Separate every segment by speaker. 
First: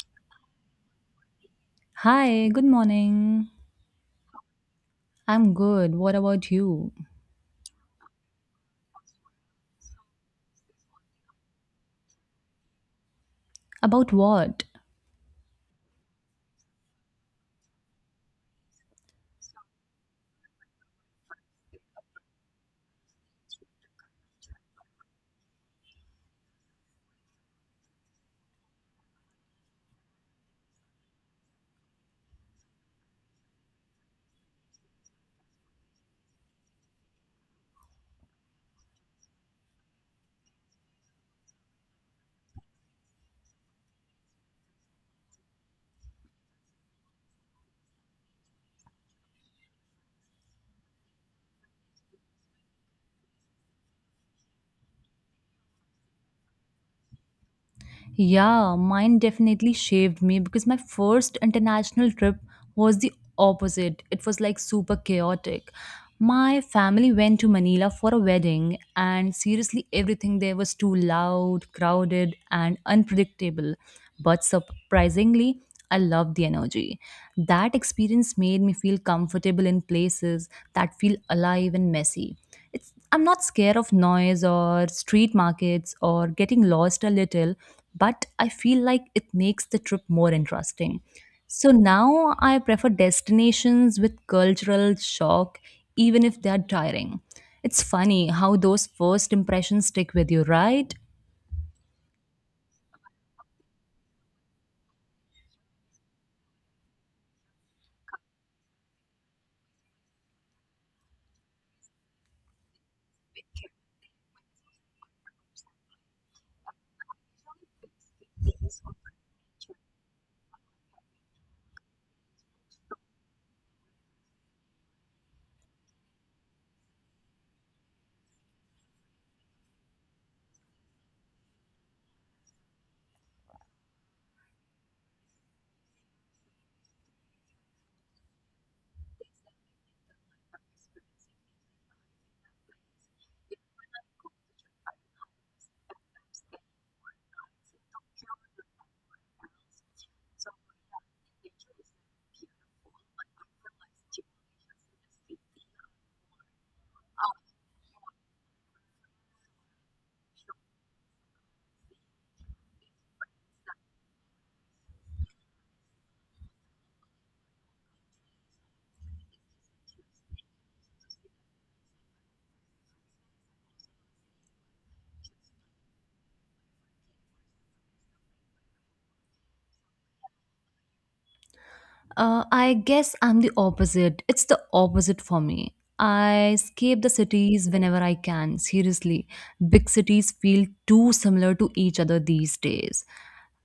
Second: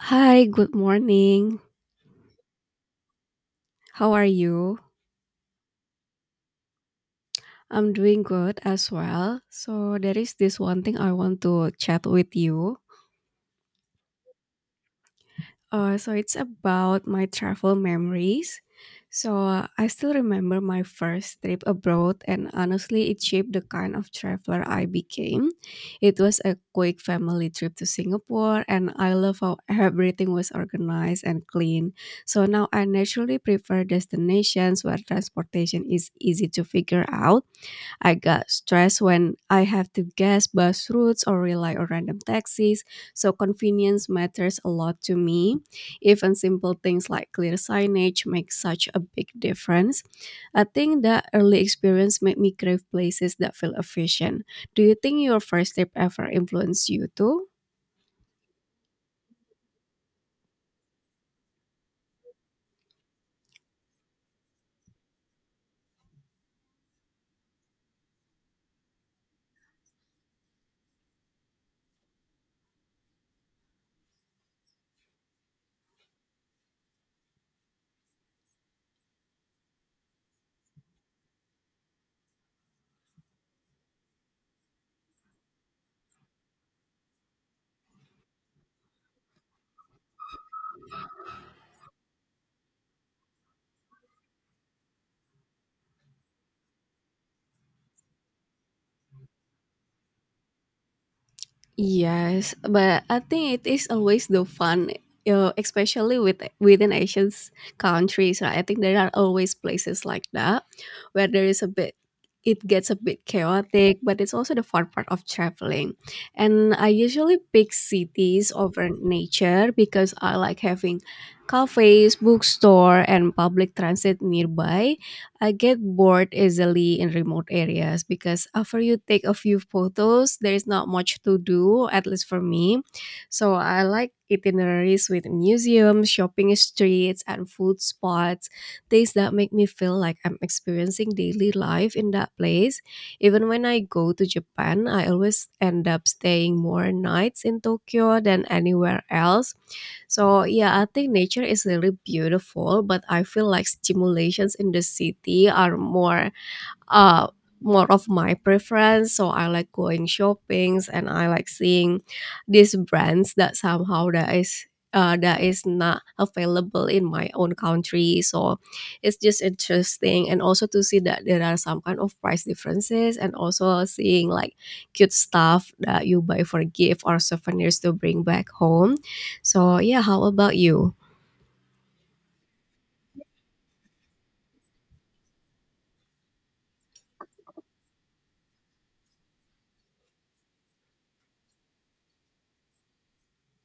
Speaker 1: Hi, good morning.
Speaker 2: Hi, good morning.
Speaker 1: How are you?
Speaker 2: I'm good. What about you?
Speaker 1: I'm doing good as well. So, there is this one thing I want to chat with you.
Speaker 2: About what?
Speaker 1: So it's about my travel memories. So I still remember my first trip abroad, and honestly, it shaped the kind of traveler I became. It was a quick family trip to Singapore, and I love how everything was organized and clean. So now I naturally prefer destinations where transportation is easy to figure out. I got stressed when I have to guess bus routes or rely on random taxis, so convenience matters a lot to me. Even simple things like clear signage make such a big difference. I think that early experience made me crave places that feel efficient. Do you think your first trip ever influenced you too?
Speaker 2: Yeah, mine definitely shaved me because my first international trip was the opposite. It was like super chaotic. My family went to Manila for a wedding, and seriously, everything there was too loud, crowded, and unpredictable. But surprisingly, I loved the energy. That experience made me feel comfortable in places that feel alive and messy. It's I'm not scared of noise or street markets or getting lost a little, but I feel like it makes the trip more interesting. So now I prefer destinations with cultural shock, even if they are tiring. It's funny how those first impressions stick with you, right?
Speaker 1: Yes, but I think it is always the fun, especially with within Asian countries. Right? I think there are always places like that where there is a bit, it gets a bit chaotic, but it's also the fun part of traveling. And I usually pick cities over nature because I like having cafes, bookstore, and public transit nearby. I get bored easily in remote areas because after you take a few photos, there is not much to do, at least for me. So I like itineraries with museums, shopping streets, and food spots, things that make me feel like I'm experiencing daily life in that place. Even when I go to Japan, I always end up staying more nights in Tokyo than anywhere else. So yeah, I think nature is really beautiful, but I feel like stimulations in the city are more uh, more of my preference. So I like going shoppings and I like seeing these brands that somehow that is not available in my own country. So it's just interesting and also to see that there are some kind of price differences and also seeing like cute stuff that you buy for gift or souvenirs to bring back home. So yeah, how about you?
Speaker 2: I guess I'm the opposite. It's the opposite for me. I escape the cities whenever I can, seriously. Big cities feel too similar to each other these days,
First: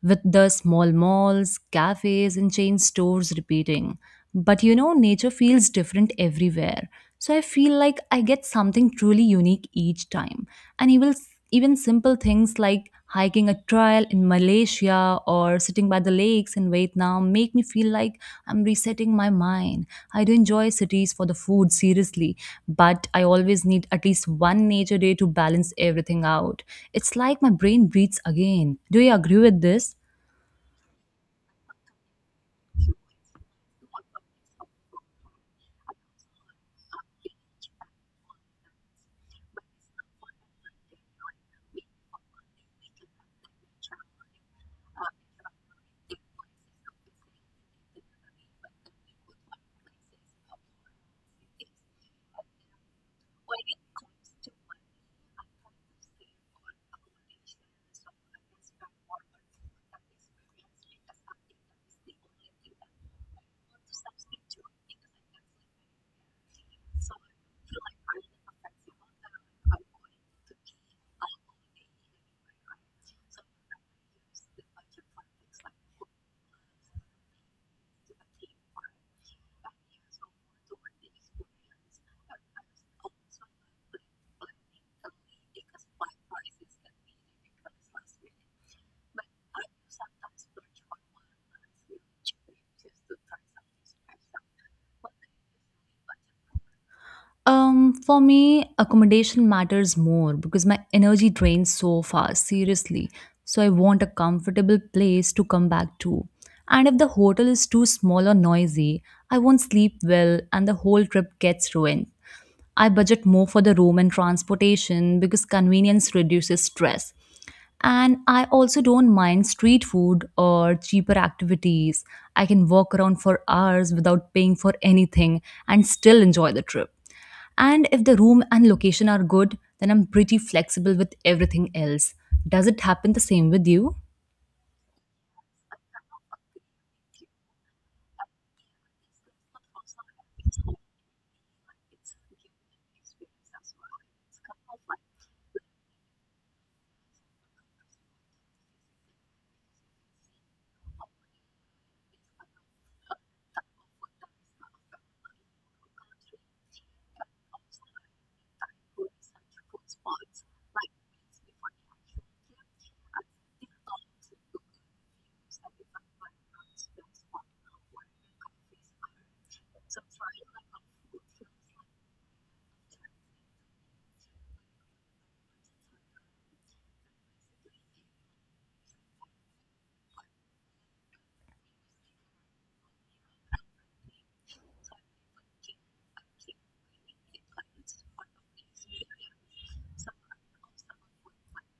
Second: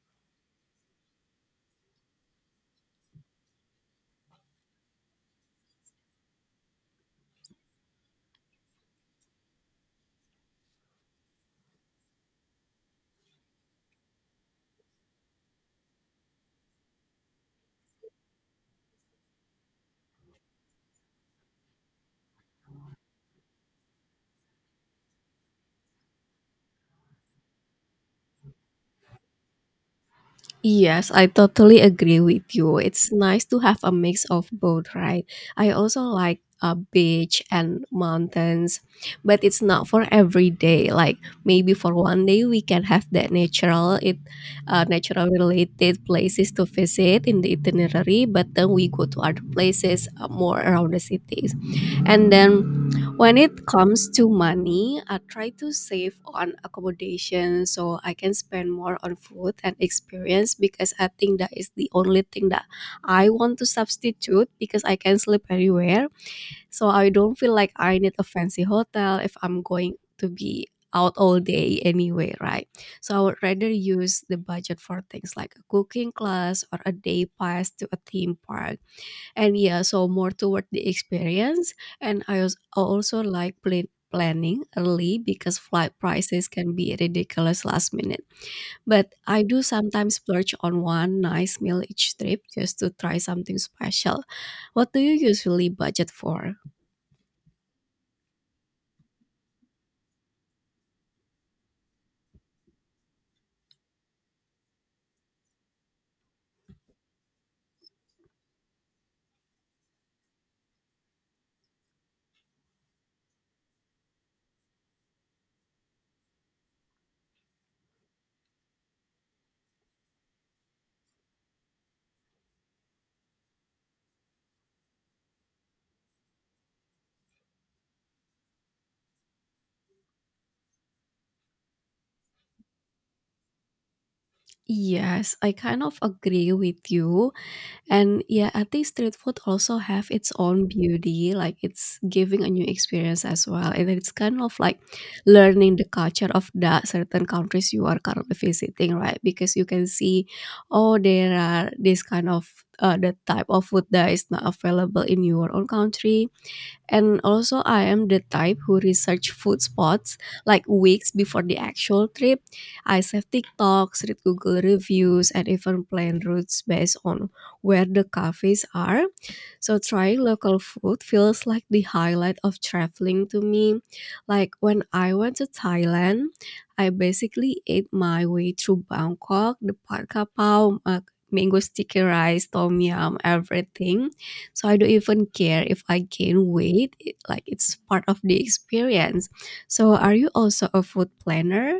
Speaker 2: with the small malls, cafes, and chain stores repeating. But you know, nature feels different everywhere. So I feel like I get something truly unique each time. And even, even simple things like hiking a trail in Malaysia or sitting by the lakes in Vietnam make me feel like I'm resetting my mind. I do enjoy cities for the food, seriously, but I always need at least one nature day to balance everything out. It's like my brain breathes again. Do you agree with this?
Speaker 1: Yes, I totally agree with you. It's nice to have a mix of both, right? I also like a beach and mountains, but it's not for every day. Like maybe for one day we can have that natural related places to visit in the itinerary, but then we go to other places more around the cities. And then when it comes to money, I try to save on accommodation so I can spend more on food and experience because I think that is the only thing that I want to substitute because I can sleep anywhere. So I don't feel like I need a fancy hotel if I'm going to be out all day anyway, right? So I would rather use the budget for things like a cooking class or a day pass to a theme park, and yeah, so more toward the experience. And I also like planning early because flight prices can be ridiculous last minute, but I do sometimes splurge on one nice meal each trip just to try something special. What do you usually budget for?
Speaker 2: For me, accommodation matters more because my energy drains so fast, seriously. So I want a comfortable place to come back to. And if the hotel is too small or noisy, I won't sleep well and the whole trip gets ruined. I budget more for the room and transportation because convenience reduces stress. And I also don't mind street food or cheaper activities. I can walk around for hours without paying for anything and still enjoy the trip. And if the room and location are good, then I'm pretty flexible with everything else. Does it happen the same with you?
Speaker 1: Yes, I kind of agree with you. And yeah, I think street food also have its own beauty, like it's giving a new experience as well. And it's kind of like learning the culture of the certain countries you are currently visiting, right? Because you can see, oh, there are this kind of the type of food that is not available in your own country. And also, I am the type who research food spots like weeks before the actual trip. I save TikToks, read Google reviews, and even plan routes based on where the cafes are. So trying local food feels like the highlight of traveling to me. Like when I went to Thailand, I basically ate my way through Bangkok, the Pad Khao Pao, mango sticky rice, tom yum, everything. So I don't even care if I gain weight. Like it's part of the experience. So are you also a food planner?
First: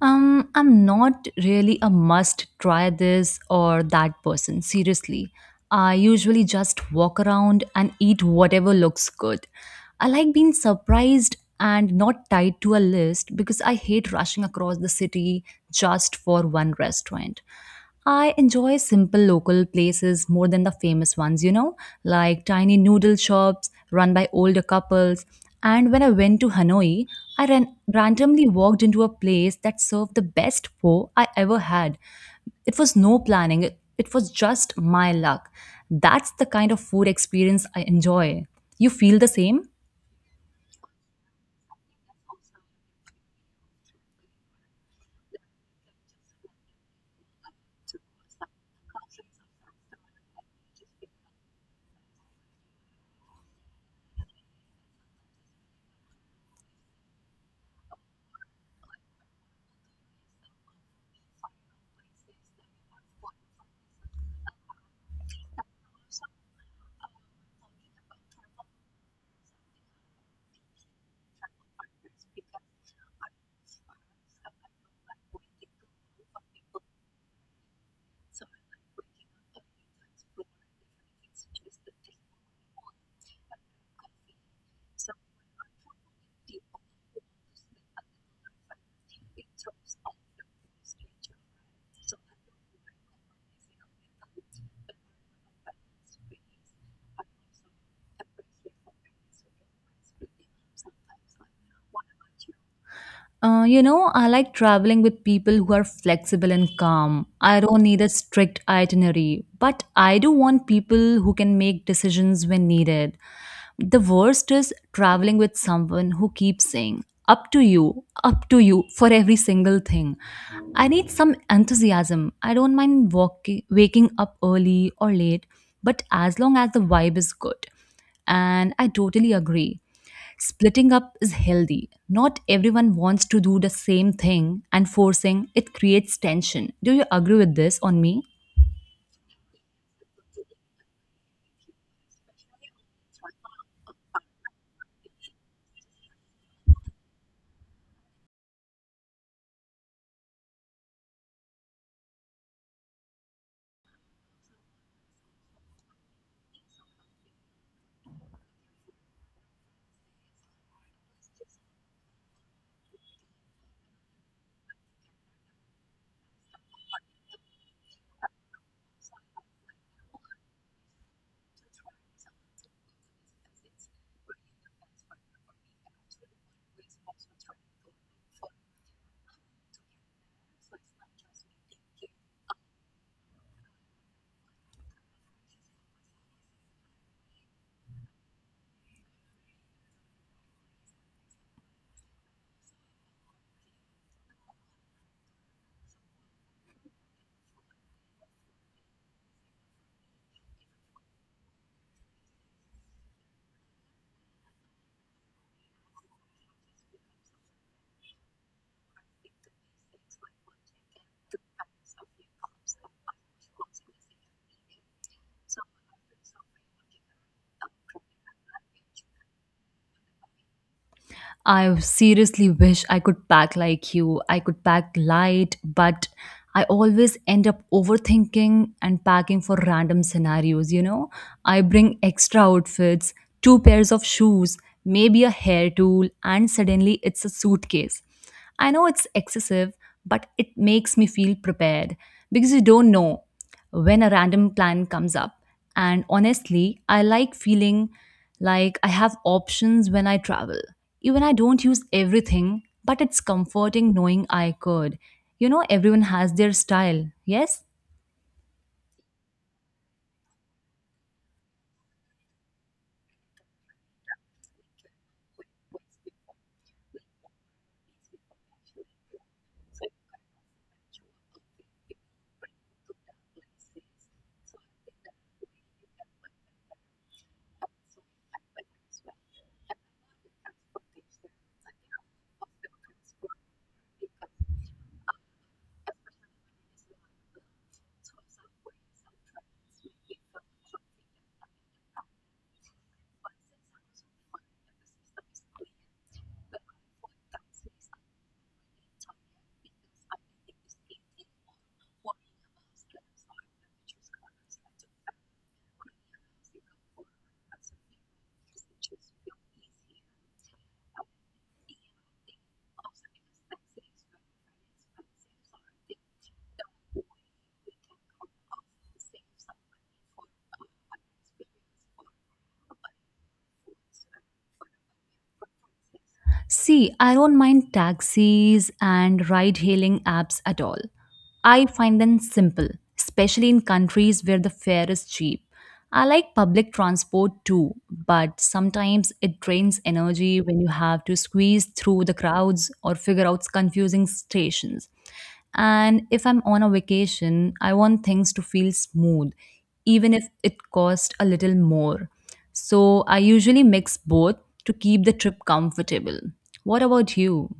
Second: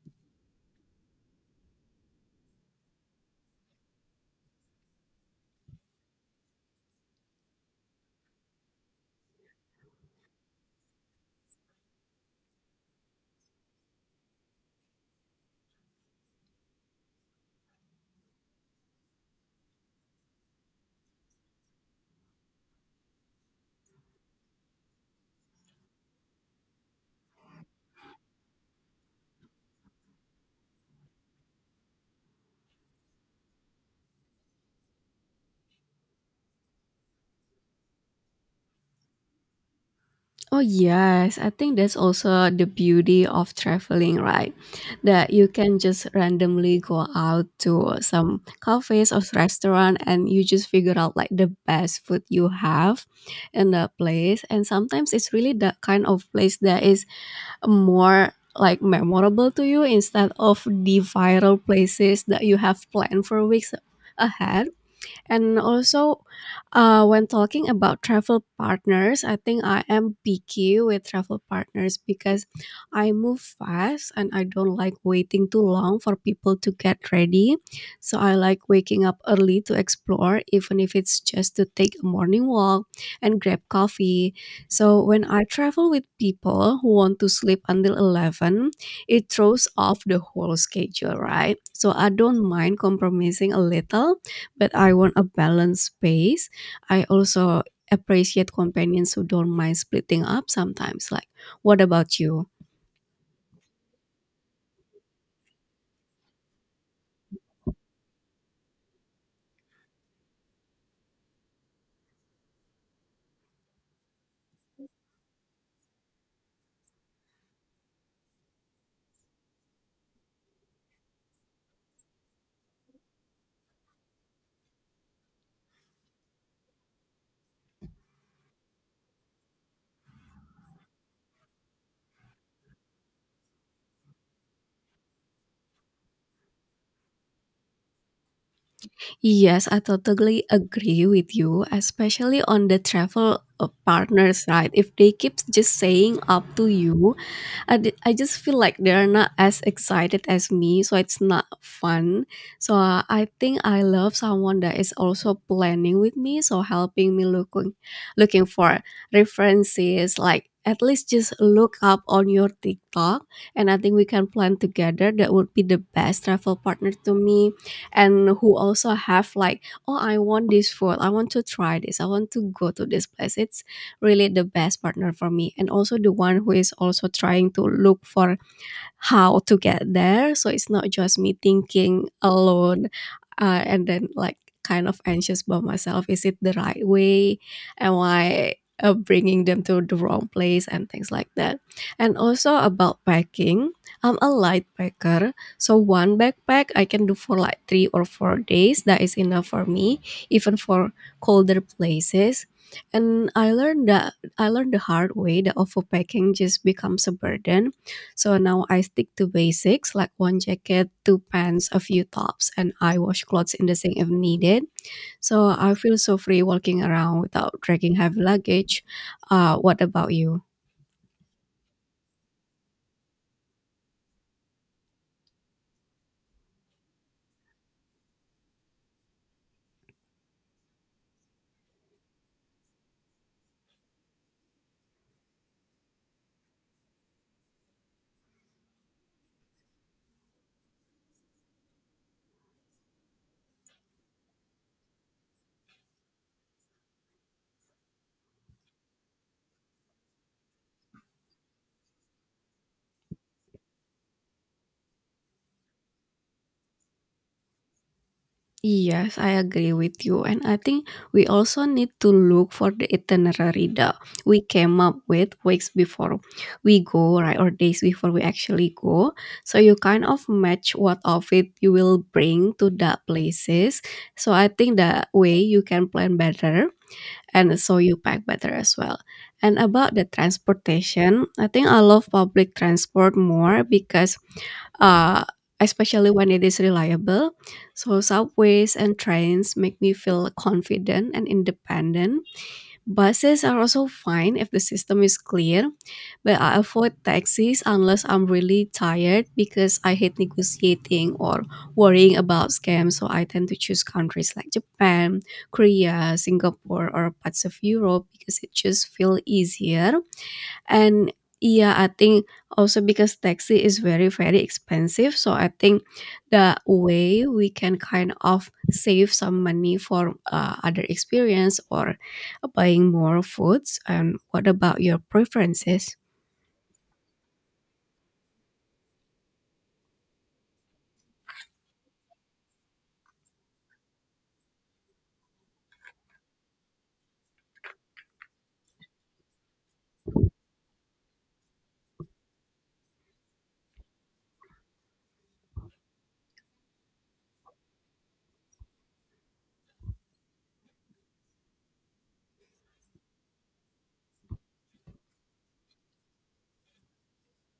Speaker 2: I'm not really a must try this or that person, seriously. I usually just walk around and eat whatever looks good. I like being surprised and not tied to a list because I hate rushing across the city just for one restaurant. I enjoy simple local places more than the famous ones, you know, like tiny noodle shops run by older couples. And when I went to Hanoi, randomly walked into a place that served the best pho I ever had. It was no planning, it was just my luck. That's the kind of food experience I enjoy. You feel the same?
Speaker 1: Oh yes, I think that's also the beauty of traveling, right? That you can just randomly go out to some cafes or restaurant and you just figure out like the best food you have in the place, and sometimes it's really the kind of place that is more like memorable to you instead of the viral places that you have planned for weeks ahead. And also, when talking about travel partners, I think I am picky with travel partners because I move fast and I don't like waiting too long for people to get ready. So I like waking up early to explore, even if it's just to take a morning walk and grab coffee. So when I travel with people who want to sleep until 11, it throws off the whole schedule, right? So I don't mind compromising a little, but I want a balanced space. I also appreciate companions who don't mind splitting up sometimes. Like, what about you?
Speaker 2: You know, I like traveling with people who are flexible and calm. I don't need a strict itinerary, but I do want people who can make decisions when needed. The worst is traveling with someone who keeps saying, up to you for every single thing. I need some enthusiasm. I don't mind walking, waking up early or late, but as long as the vibe is good. And I totally agree. Splitting up is healthy. Not everyone wants to do the same thing, and forcing it creates tension. Do you agree with this on me?
Speaker 1: Yes, I totally agree with you, especially on the travel partners, right? If they keep just saying up to you, I just feel like they're not as excited as me, so it's not fun. So I think I love someone that is also planning with me, so helping me looking for references, like at least just look up on your TikTok, and I think we can plan together. That would be the best travel partner to me, and who also have like, oh, I want this food, I want to try this, I want to go to this place. It's really the best partner for me, and also the one who is also trying to look for how to get there. So it's not just me thinking alone, and then like kind of anxious by myself. Is it the right way? Am I bringing them to the wrong place and things like that? And also about packing, I'm a light packer. So one backpack I can do for like 3 or 4 days. That is enough for me, even for colder places. And I learned the hard way that overpacking just becomes a burden. So now I stick to basics like one jacket, two pants, a few tops, and I wash clothes in the sink if needed. So I feel so free walking around without dragging heavy luggage. What about you?
Speaker 2: I seriously wish I could pack like you. I could pack light, but I always end up overthinking and packing for random scenarios, you know? I bring extra outfits, two pairs of shoes, maybe a hair tool, and suddenly it's a suitcase. I know it's excessive, but it makes me feel prepared because you don't know when a random plan comes up. And honestly, I like feeling like I have options when I travel. Even I don't use everything, but it's comforting knowing I could. You know, everyone has their style, yes?
Speaker 1: Yes, I agree with you. And I think we also need to look for the itinerary that we came up with weeks before we go, right? Or days before we actually go. So you kind of match what outfit you will bring to that places. So I think that way you can plan better, and so you pack better as well. And about the transportation, I think I love public transport more because uh, especially when it is reliable. So, subways and trains make me feel confident and independent. Buses are also fine if the system is clear, but I avoid taxis unless I'm really tired because I hate negotiating or worrying about scams. So, I tend to choose countries like Japan, Korea, Singapore, or parts of Europe because it just feels easier. And yeah, I think also because taxi is very very expensive, so I think the way we can kind of save some money for other experience or buying more foods. And what about your preferences?
Speaker 2: See, I don't mind taxis and ride hailing apps at all. I find them simple, especially in countries where the fare is cheap. I like public transport too, but sometimes it drains energy when you have to squeeze through the crowds or figure out confusing stations. And if I'm on a vacation, I want things to feel smooth, even if it costs a little more. So I usually mix both to keep the trip comfortable. What about you?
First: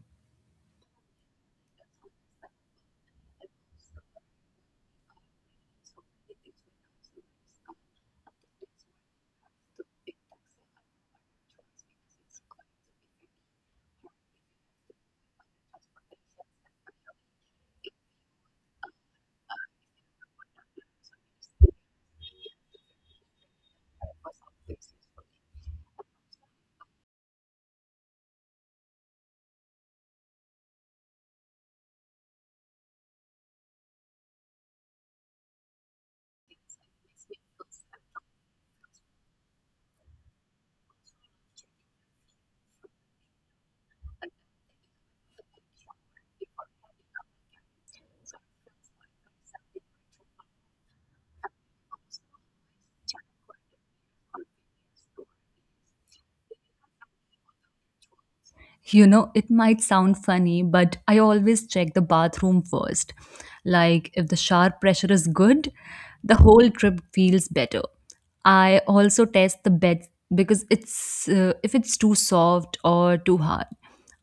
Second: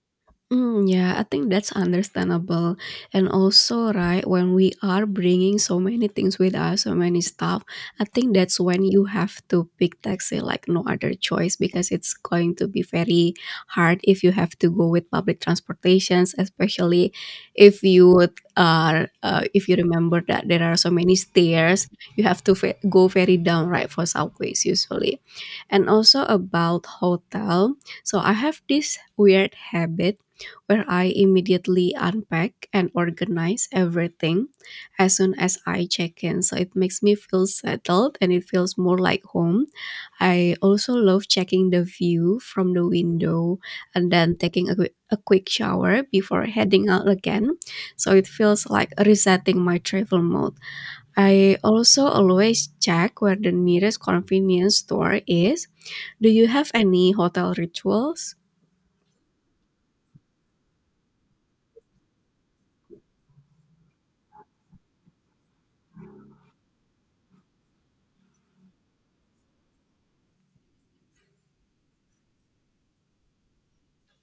Speaker 1: Mm, yeah, I think that's understandable. And also, right, when we are bringing so many things with us, so many stuff, I think that's when you have to pick taxi like no other choice because it's going to be very hard if you have to go with public transportations, especially if you would, are if you remember that there are so many stairs, you have to go very down, right, for subways usually. And also about hotel, so I have this weird habit where I immediately unpack and organize everything as soon as I check in. So it makes me feel settled and it feels more like home. I also love checking the view from the window and then taking a quick shower before heading out again. So it feels like resetting my travel mode. I also always check where the nearest convenience store is. Do you have any hotel rituals?
Speaker 2: You know, it might sound funny, but I always check the bathroom first. Like, if the shower pressure is good, the whole trip feels better. I also test the bed, because it's if it's too soft or too hard.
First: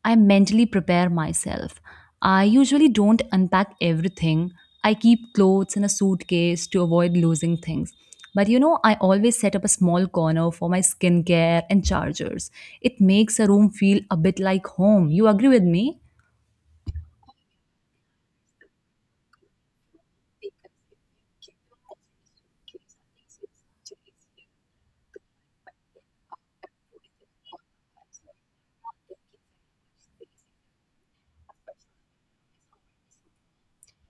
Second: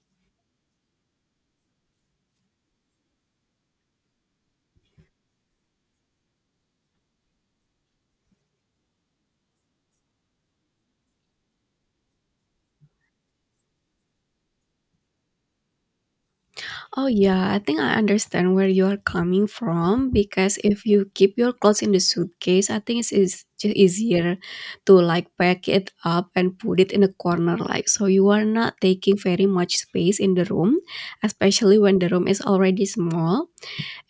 Speaker 2: I mentally prepare myself. I usually don't unpack everything. I keep clothes in a suitcase to avoid losing things. But you know, I always set up a small corner for my skincare and chargers. It makes a room feel a bit like home. You agree with me?
Speaker 1: Oh yeah, I think I understand where you are coming from because if you keep your clothes in the suitcase, I think it's is just easier to like pack it up and put it in a corner like so you are not taking very much space in the room, especially when the room is already small.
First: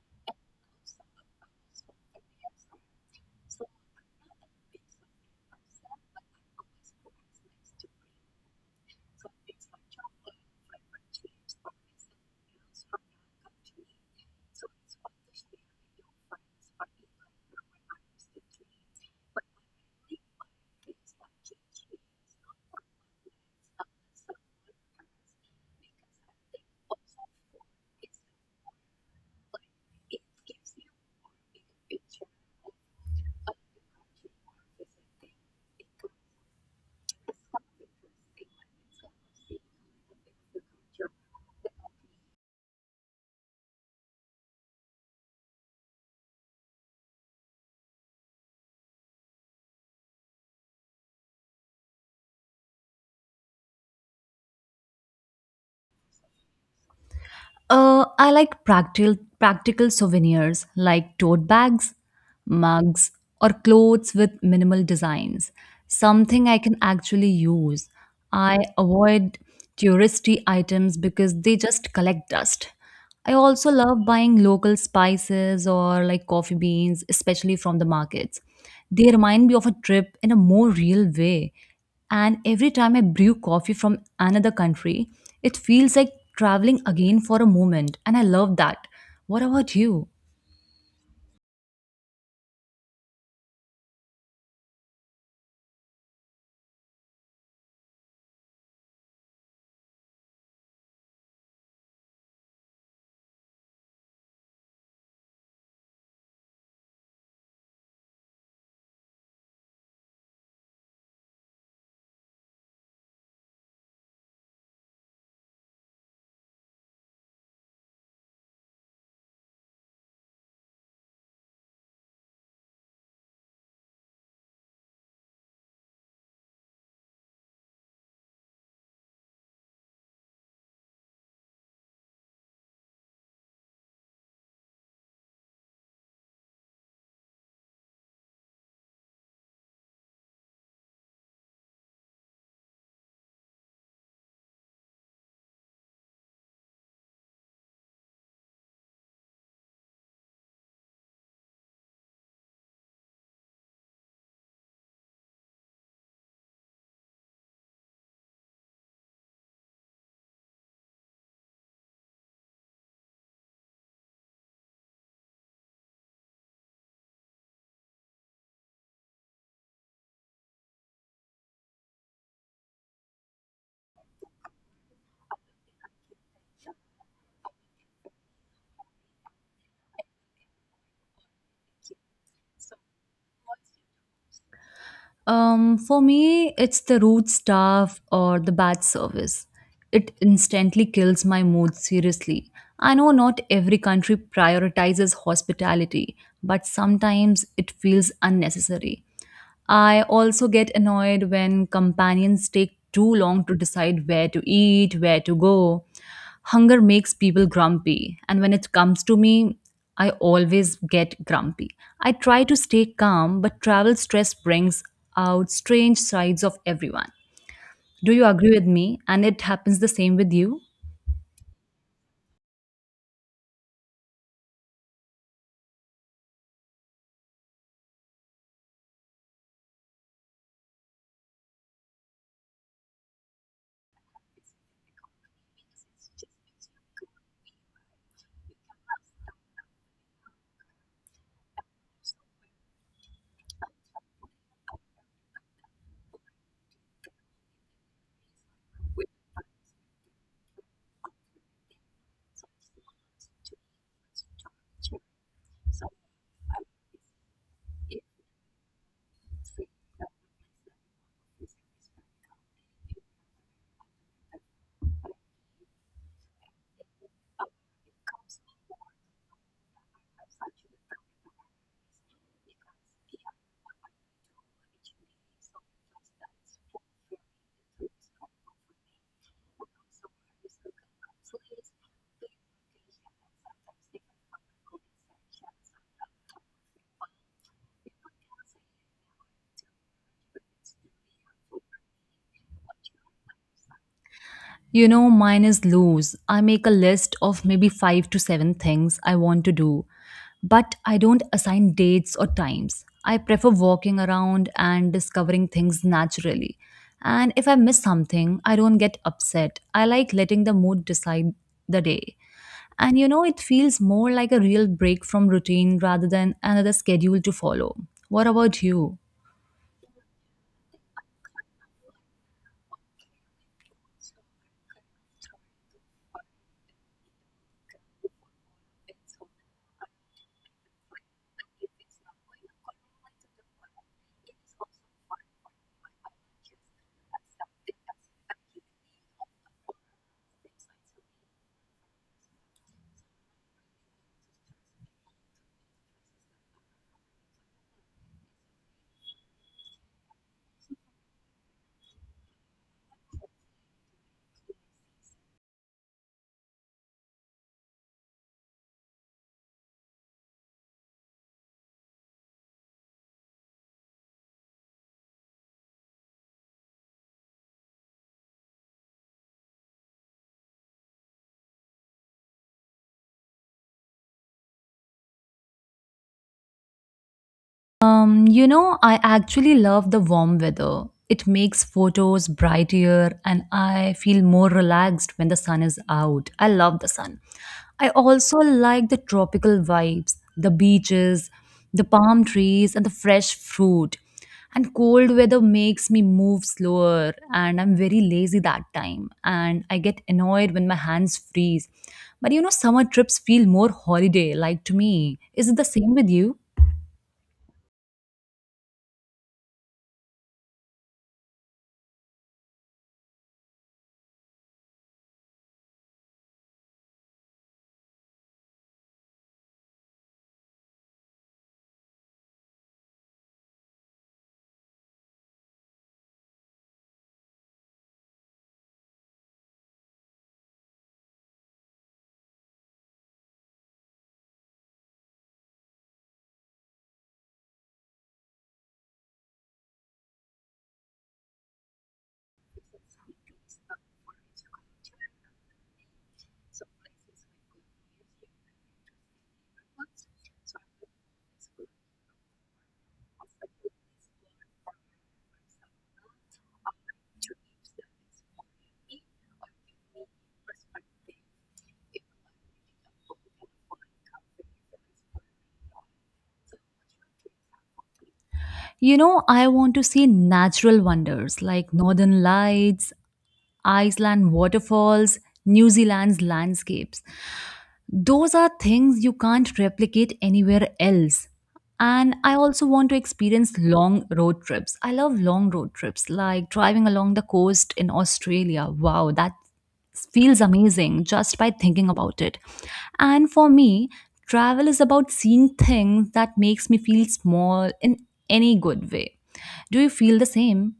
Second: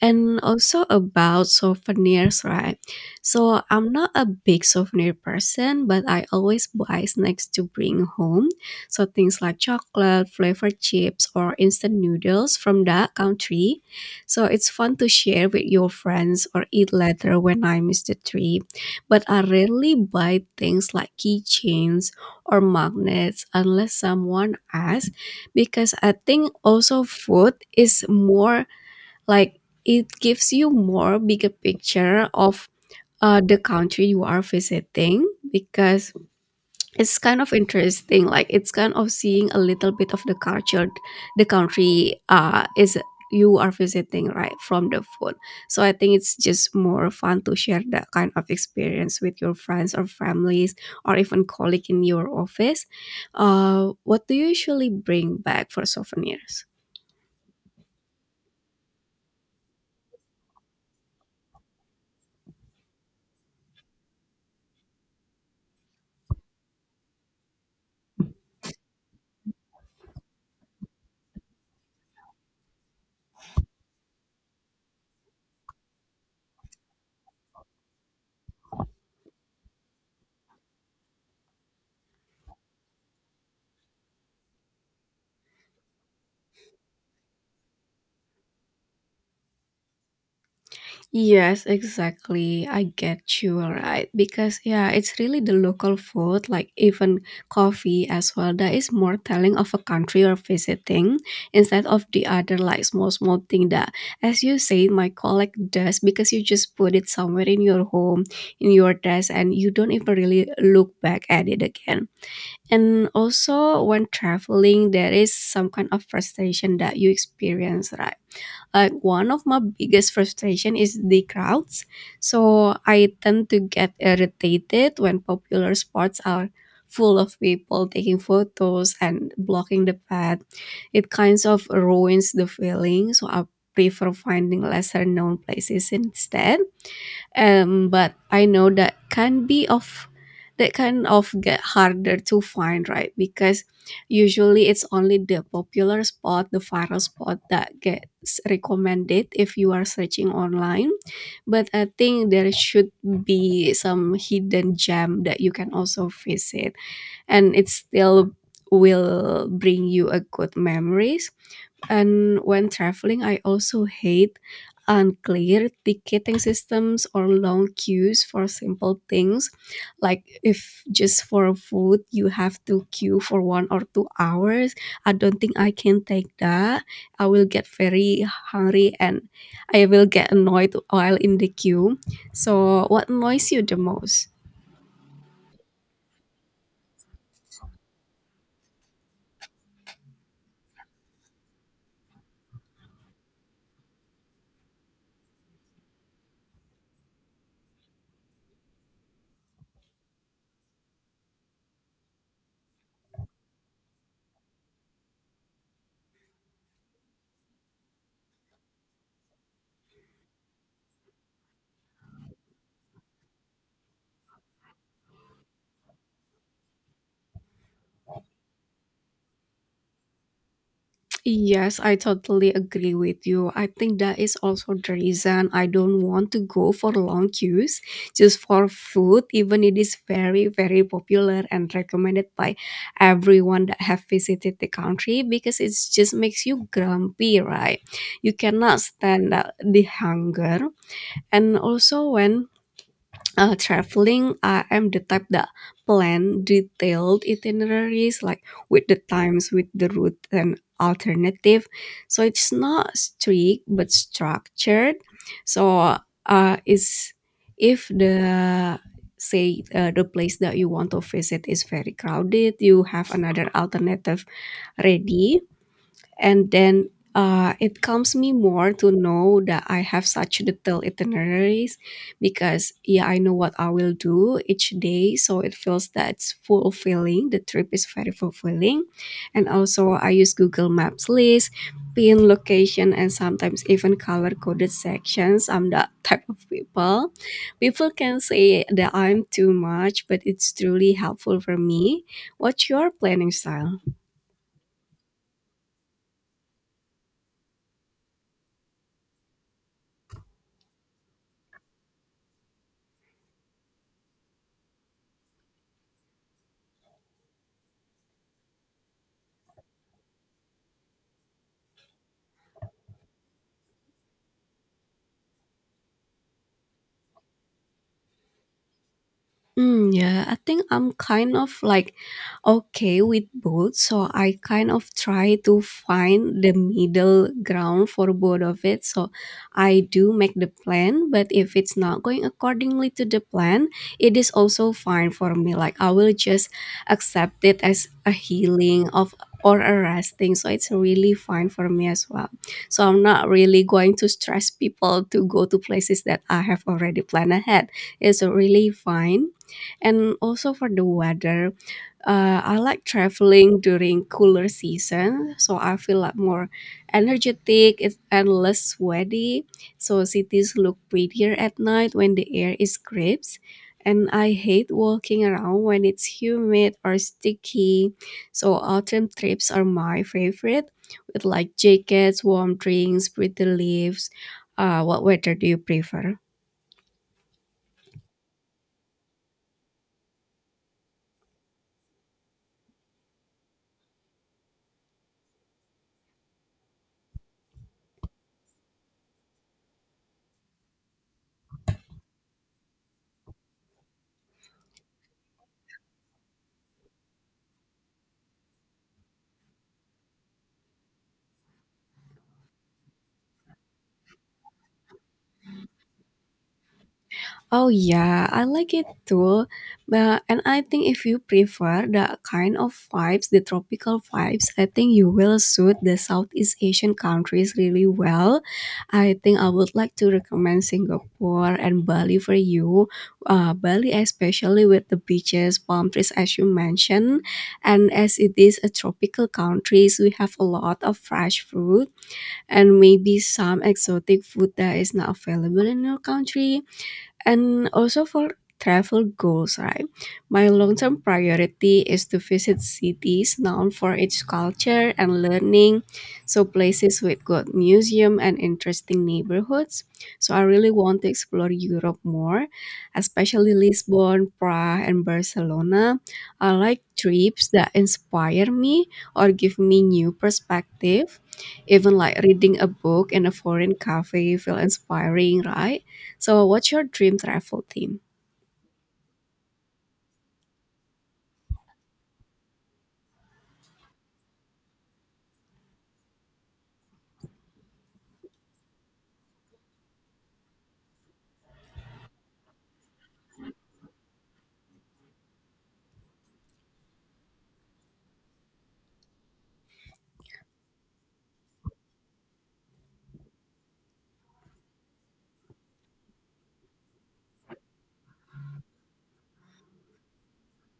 Speaker 1: And also about souvenirs, right? So I'm not a big souvenir person, but I always buy snacks to bring home. So things like chocolate, flavored chips, or instant noodles from that country. So it's fun to share with your friends or eat later when I miss the trip. But I rarely buy things like keychains or magnets unless someone asks, because I think also food is more like it gives you more bigger picture of the country you are visiting because it's kind of interesting. Like it's kind of seeing a little bit of the culture the country is you are visiting right from the phone. So I think it's just more fun to share that kind of experience with your friends or families or even colleague in your office. What do you usually bring back for souvenirs?
Speaker 2: I like practical souvenirs like tote bags, mugs, or clothes with minimal designs. Something I can actually use. I avoid touristy items because they just collect dust. I also love buying local spices or like coffee beans, especially from the markets. They remind me of a trip in a more real way. And every time I brew coffee from another country, it feels like traveling again for a moment. And I love that. What about you?
Speaker 1: Yes, exactly. I get you right because yeah, it's really the local food, like even coffee as well, that is more telling of a country you're visiting instead of the other like small thing that, as you say, my colleague does because you just put it somewhere in your home, in your desk, and you don't even really look back at it again. And also, when traveling, there is some kind of frustration that you experience, right? Like one of my biggest frustration is the crowds, so I tend to get irritated when popular spots are full of people taking photos and blocking the path. It kinds of ruins the feeling, so I prefer finding lesser known places instead. But I know that can be of that kind of get harder to find, right? Because usually it's only the popular spot, the viral spot that gets recommended if you are searching online. But I think there should be some hidden gem that you can also visit and it still will bring you a good memories. And when traveling, I also hate unclear ticketing systems or long queues for simple things. Like if just for food, you have to queue for 1 or 2 hours. I don't think I can take that. I will get very hungry and I will get annoyed while in the queue. So, what annoys you the most?
Speaker 2: For me, it's the rude staff or the bad service. It instantly kills my mood, seriously. I know not every country prioritizes hospitality, but sometimes it feels unnecessary. I also get annoyed when companions take too long to decide where to eat, where to go. Hunger makes people grumpy, and when it comes to me, I always get grumpy. I try to stay calm, but travel stress brings out strange sides of everyone. Do you agree with me? And it happens the same with you?
Speaker 1: Yes, I totally agree with you. I think that is also the reason I don't want to go for long queues just for food, even it is very, very popular and recommended by everyone that have visited the country because it just makes you grumpy, right? You cannot stand the hunger. And also when traveling, I am the type that plan detailed itineraries, like with the times, with the route and alternative. So it's not strict but structured. So is if the say the place that you want to visit is very crowded, you have another alternative ready and then it calms me more to know that I have such detailed itineraries because yeah, I know what I will do each day, so it feels that's fulfilling. The trip is very fulfilling. And also I use Google Maps list, pin location, and sometimes even color coded sections. I'm that type of people. People can say that I'm too much, but it's truly helpful for me. What's your planning style?
Speaker 2: You know, mine is loose. I make a list of maybe five to seven things I want to do, but I don't assign dates or times. I prefer walking around and discovering things naturally. And if I miss something, I don't get upset. I like letting the mood decide the day. And you know, it feels more like a real break from routine rather than another schedule to follow. What about you?
Speaker 1: Mm, yeah, I think I'm kind of like okay with both, so I kind of try to find the middle ground for both of it. So I do make the plan, but if it's not going accordingly to the plan, it is also fine for me. Like I will just accept it as a healing of or a resting, so it's really fine for me as well. So I'm not really going to stress people to go to places that I have already planned ahead. It's really fine. And also for the weather, I like traveling during cooler season, so I feel like more energetic and less sweaty. So cities look prettier at night when the air is crisp. And I hate walking around when it's humid or sticky. So autumn trips are my favorite, with like jackets, warm drinks, pretty leaves. What weather do you prefer?
Speaker 2: You know, I actually love the warm weather. It makes photos brighter and I feel more relaxed when the sun is out. I love the sun. I also like the tropical vibes, the beaches, the palm trees, and the fresh fruit. And cold weather makes me move slower and I'm very lazy that time. And I get annoyed when my hands freeze. But you know, summer trips feel more holiday like to me. Is it the same with you?
Speaker 1: Oh yeah, I like it too. But and I think if you prefer the kind of vibes, the tropical vibes, I think you will suit the Southeast Asian countries really well. I think I would like to recommend Singapore and Bali for you. Bali especially with the beaches, palm trees as you mentioned, and as it is a tropical countries, we have a lot of fresh fruit and maybe some exotic food that is not available in your country. And also for travel goals, right? My long-term priority is to visit cities known for its culture and learning, so places with good museum and interesting neighborhoods. So I really want to explore Europe more, especially Lisbon, Prague, and Barcelona. I like trips that inspire me or give me new perspective. Even like reading a book in a foreign cafe feel inspiring, right? So, what's your dream travel theme?
Speaker 2: You know, I want to see natural wonders like northern lights, Iceland waterfalls, New Zealand's landscapes. Those are things you can't replicate anywhere else. And I also want to experience long road trips. I love long road trips, like driving along the coast in Australia. Wow, that feels amazing just by thinking about it. And for me, travel is about seeing things that makes me feel small in any good way. Do you feel the same?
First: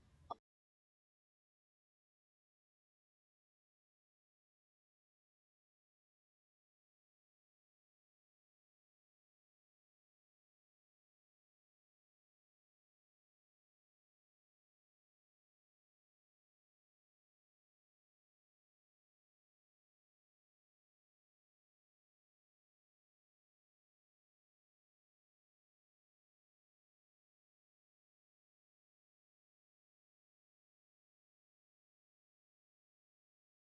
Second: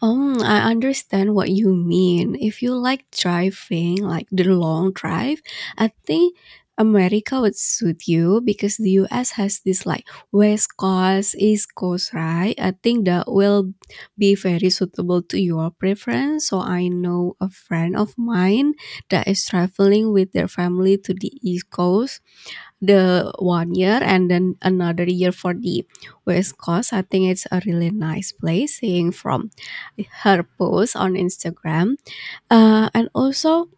Speaker 1: I understand what you mean. If you like driving, like the long drive, I think America would suit you because the US has this like West Coast, East Coast, right? I think that will be very suitable to your preference. So I know a friend of mine that is traveling with their family to the East Coast the one year and then another year for the West Coast. I think it's a really nice place seeing from her post on Instagram. And also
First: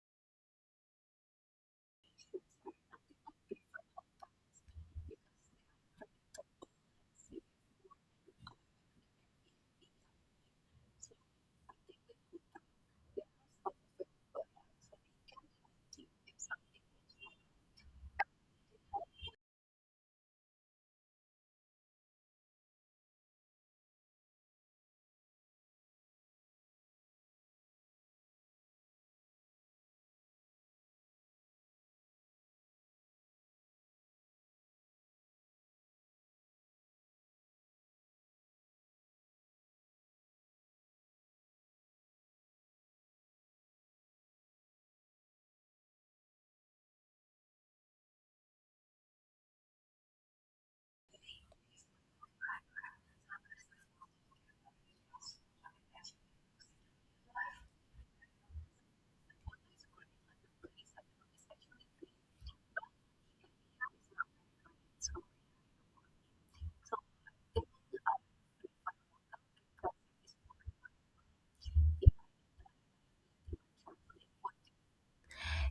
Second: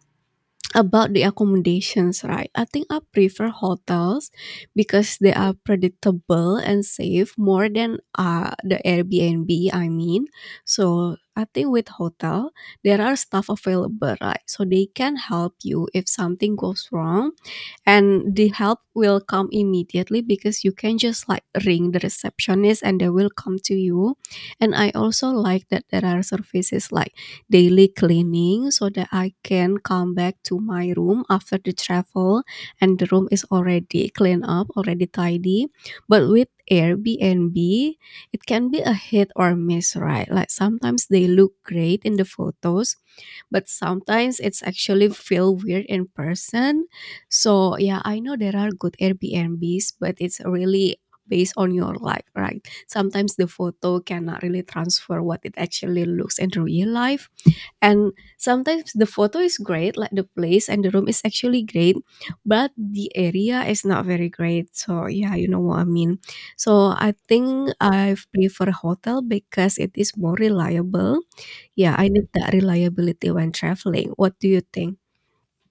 Speaker 1: about the accommodations, right? I think I prefer hotels because they are predictable and safe more than the Airbnb, I mean. So I think with hotel, there are staff available, right? So they can help you if something goes wrong and the help will come immediately because you can just like ring the receptionist and they will come to you. And I also like that there are services like daily cleaning, so that I can come back to my room after the travel and the room is already clean up, already tidy. But with Airbnb, it can be a hit or miss, right? Like sometimes they look great in the photos but sometimes it's actually feel weird in person. So yeah, I know there are good Airbnbs, but it's really based on your life, right? Sometimes the photo cannot really transfer what it actually looks in real life. And sometimes the photo is great, like the place and the room is actually great, but the area is not very great. So yeah, you know what I mean. So I think I prefer hotel because it is more reliable, yeah, I need that reliability when traveling. What do you think?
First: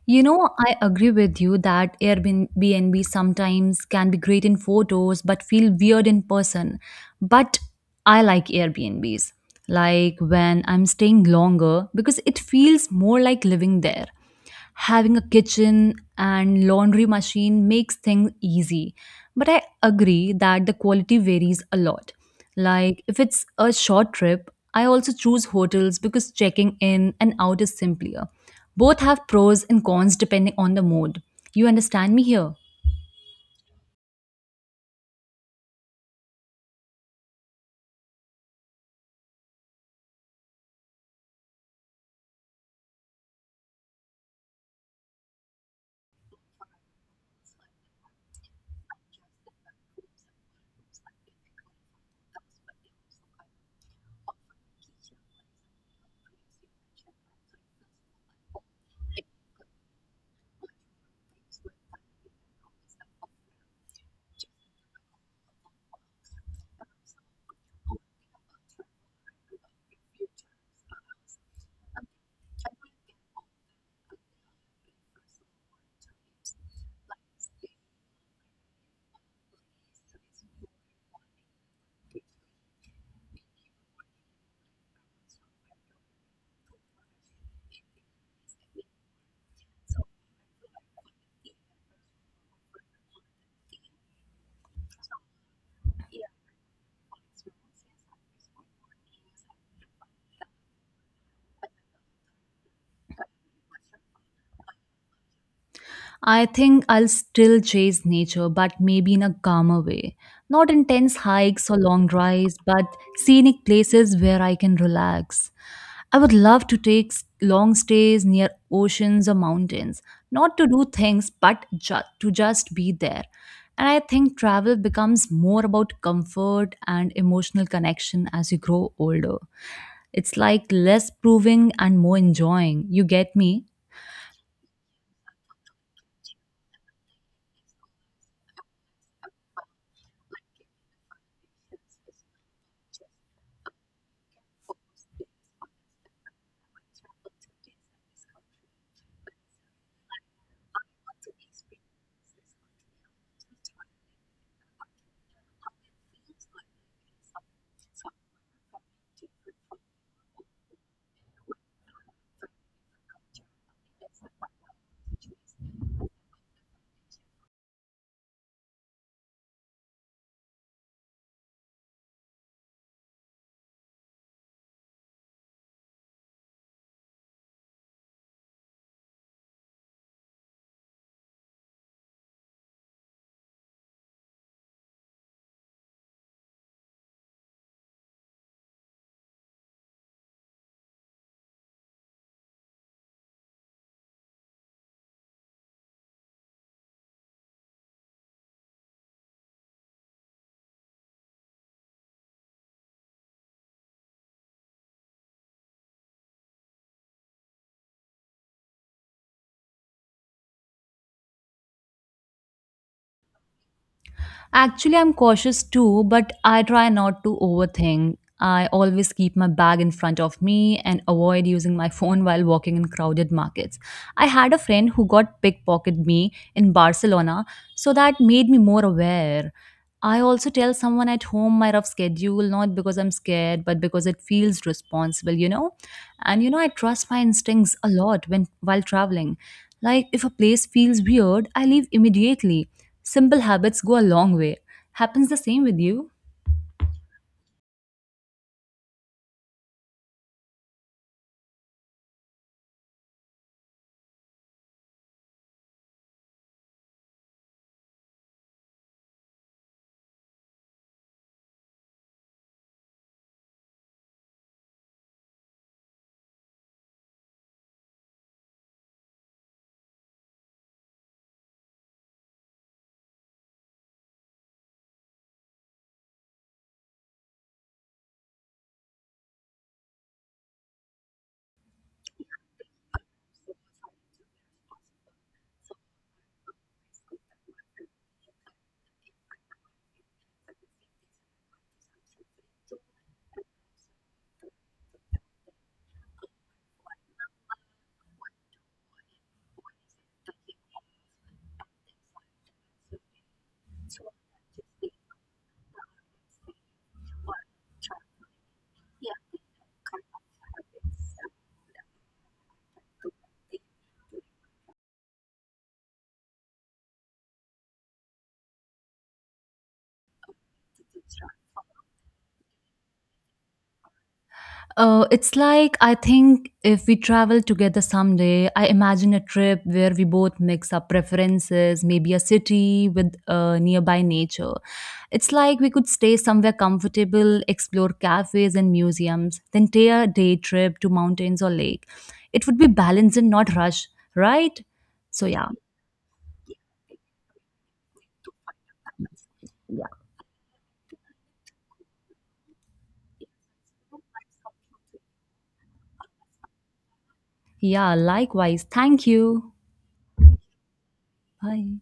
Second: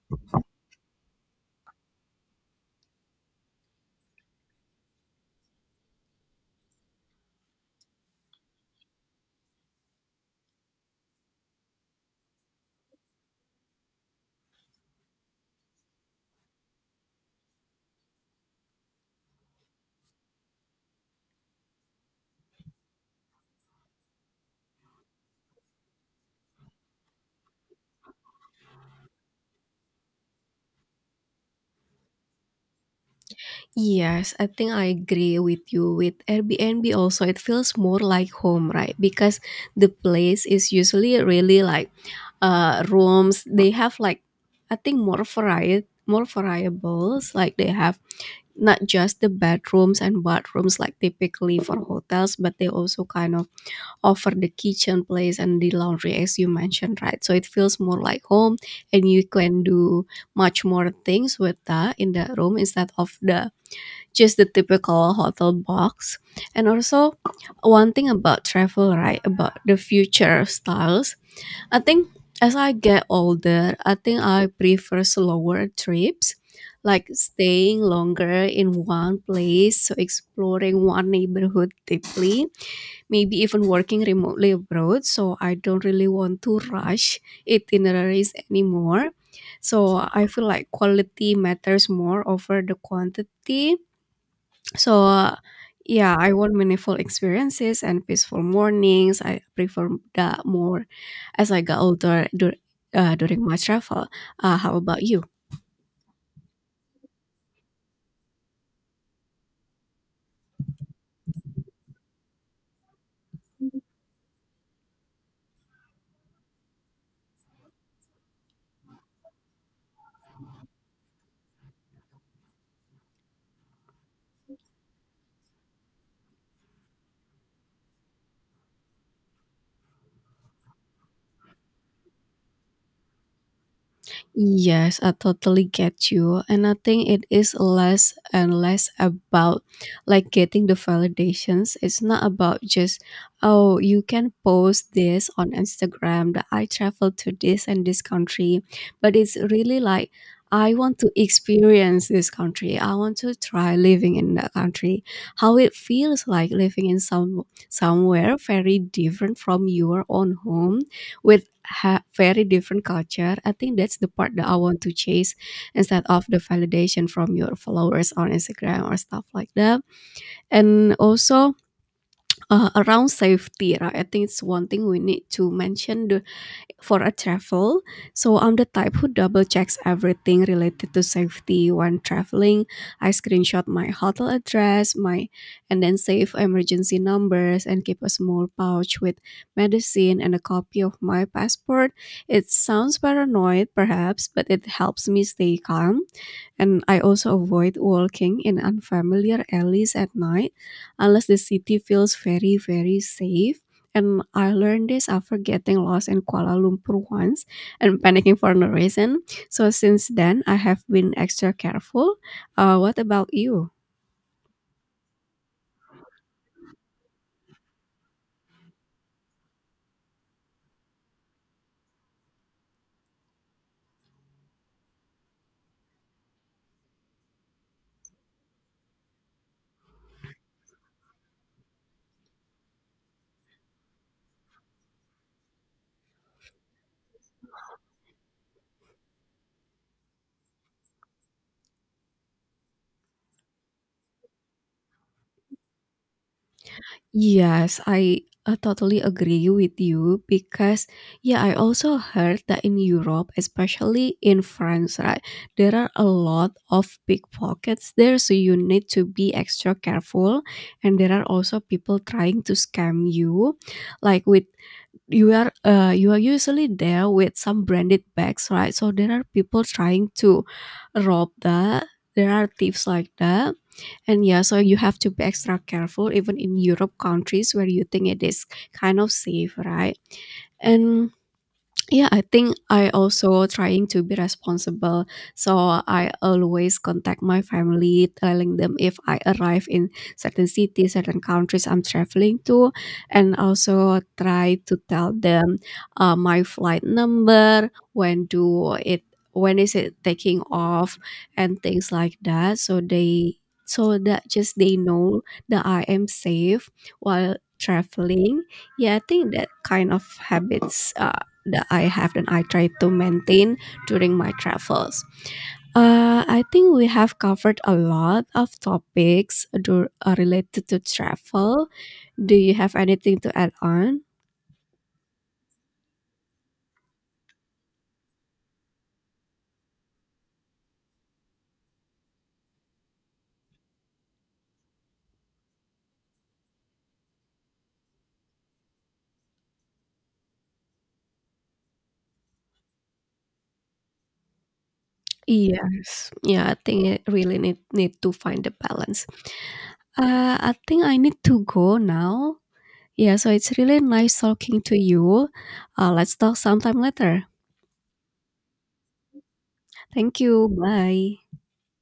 Speaker 2: You know, I agree with you that Airbnb sometimes can be great in photos but feel weird in person. But I like Airbnbs, like when I'm staying longer because it feels more like living there. Having a kitchen and laundry machine makes things easy. But I agree that the quality varies a lot. Like if it's a short trip, I also choose hotels because checking in and out is simpler. Both have pros and cons depending on the mood. You understand me here?
Speaker 1: Yes, I think I agree with you. With Airbnb also, it feels more like home, right? Because the place is usually really like rooms. They have like I think more variety, more variables. Like they have not just the bedrooms and bathrooms like typically for hotels, but they also kind of over the kitchen place and the laundry as you mentioned, right? So it feels more like home and you can do much more things with that in the room instead of the just the typical hotel box. And also one thing about travel, right? About the future styles, I think, as I get older, I think I prefer slower trips, like staying longer in one place, so exploring one neighborhood deeply, maybe even working remotely abroad. So I don't really want to rush itineraries anymore. So I feel like quality matters more over the quantity. So yeah, I want meaningful experiences and peaceful mornings. I prefer that more as I got older during my travel. How about you?
Speaker 2: I think I'll still chase nature, but maybe in a calmer way. Not intense hikes or long drives, but scenic places where I can relax. I would love to long stays near oceans or mountains, not to do things, but to just be there. And I think travel becomes more about comfort and emotional connection as you grow older. It's like less proving and more enjoying. You get me?
Speaker 1: Yes, I totally get you. And I think it is less and less about like getting the validations. It's not about just, oh, you can post this on Instagram that I traveled to this and this country. But it's really like, I want to experience this country. I want to try living in that country. How it feels like living in somewhere very different from your own home with very different culture. I think that's the part that I want to chase instead of the validation from your followers on Instagram or stuff like that. And also around safety, right? I think it's one thing we need to mention the for a travel. So I'm the type who double checks everything related to safety when traveling. I screenshot my hotel address, my and then save emergency numbers and keep a small pouch with medicine and a copy of my passport. It sounds paranoid perhaps, but it helps me stay calm. And I also avoid walking in unfamiliar alleys at night unless the city feels very, very safe. And I learned this after getting lost in Kuala Lumpur once and panicking for no reason. So since then, I have been extra careful. What about you?
Speaker 2: Actually, I'm cautious too, but I try not to overthink. I always keep my bag in front of me and avoid using my phone while walking in crowded markets. I had a friend who got pickpocketed me in Barcelona, so that made me more aware. I also tell someone at home my rough schedule, not because I'm scared, but because it feels responsible, you know? And you know, I trust my instincts a lot when while traveling. Like if a place feels weird, I leave immediately. Simple habits go a long way. Happens the same with you?
Speaker 1: Yes, I totally agree with you because yeah, I also heard that in Europe, especially in France, right, there are a lot of pickpockets there, so you need to be extra careful. And there are also people trying to scam you, like with you are usually there with some branded bags, right? So there are people trying to rob that, there are thieves like that. And yeah, so you have to be extra careful even in Europe countries where you think it is kind of safe, right? And yeah, I think I also trying to be responsible. So I always contact my family, telling them if I arrive in certain cities, certain countries I'm traveling to, and also try to tell them my flight number, when do it, when is it taking off, and things like that. So that just they know that I am safe while traveling. Yeah, I think that kind of habits. That I have and I try to maintain during my travels. I think we have covered a lot of topics related to travel. Do you have anything to add on?
Speaker 2: It's like I think if we travel together someday, I imagine a trip where we both mix our preferences, maybe a city with nearby nature. It's like we could stay somewhere comfortable, explore cafes and museums, then take a day trip to mountains or lake. It would be balanced and not rush, right? So yeah.
Speaker 1: Yes, yeah, I think it really need to find the balance. I think I need to go now. Yeah, so it's really nice talking to you. Let's talk sometime later.
Speaker 2: Yeah, likewise. Thank you.
Speaker 1: Thank you. Bye.
Speaker 2: Bye.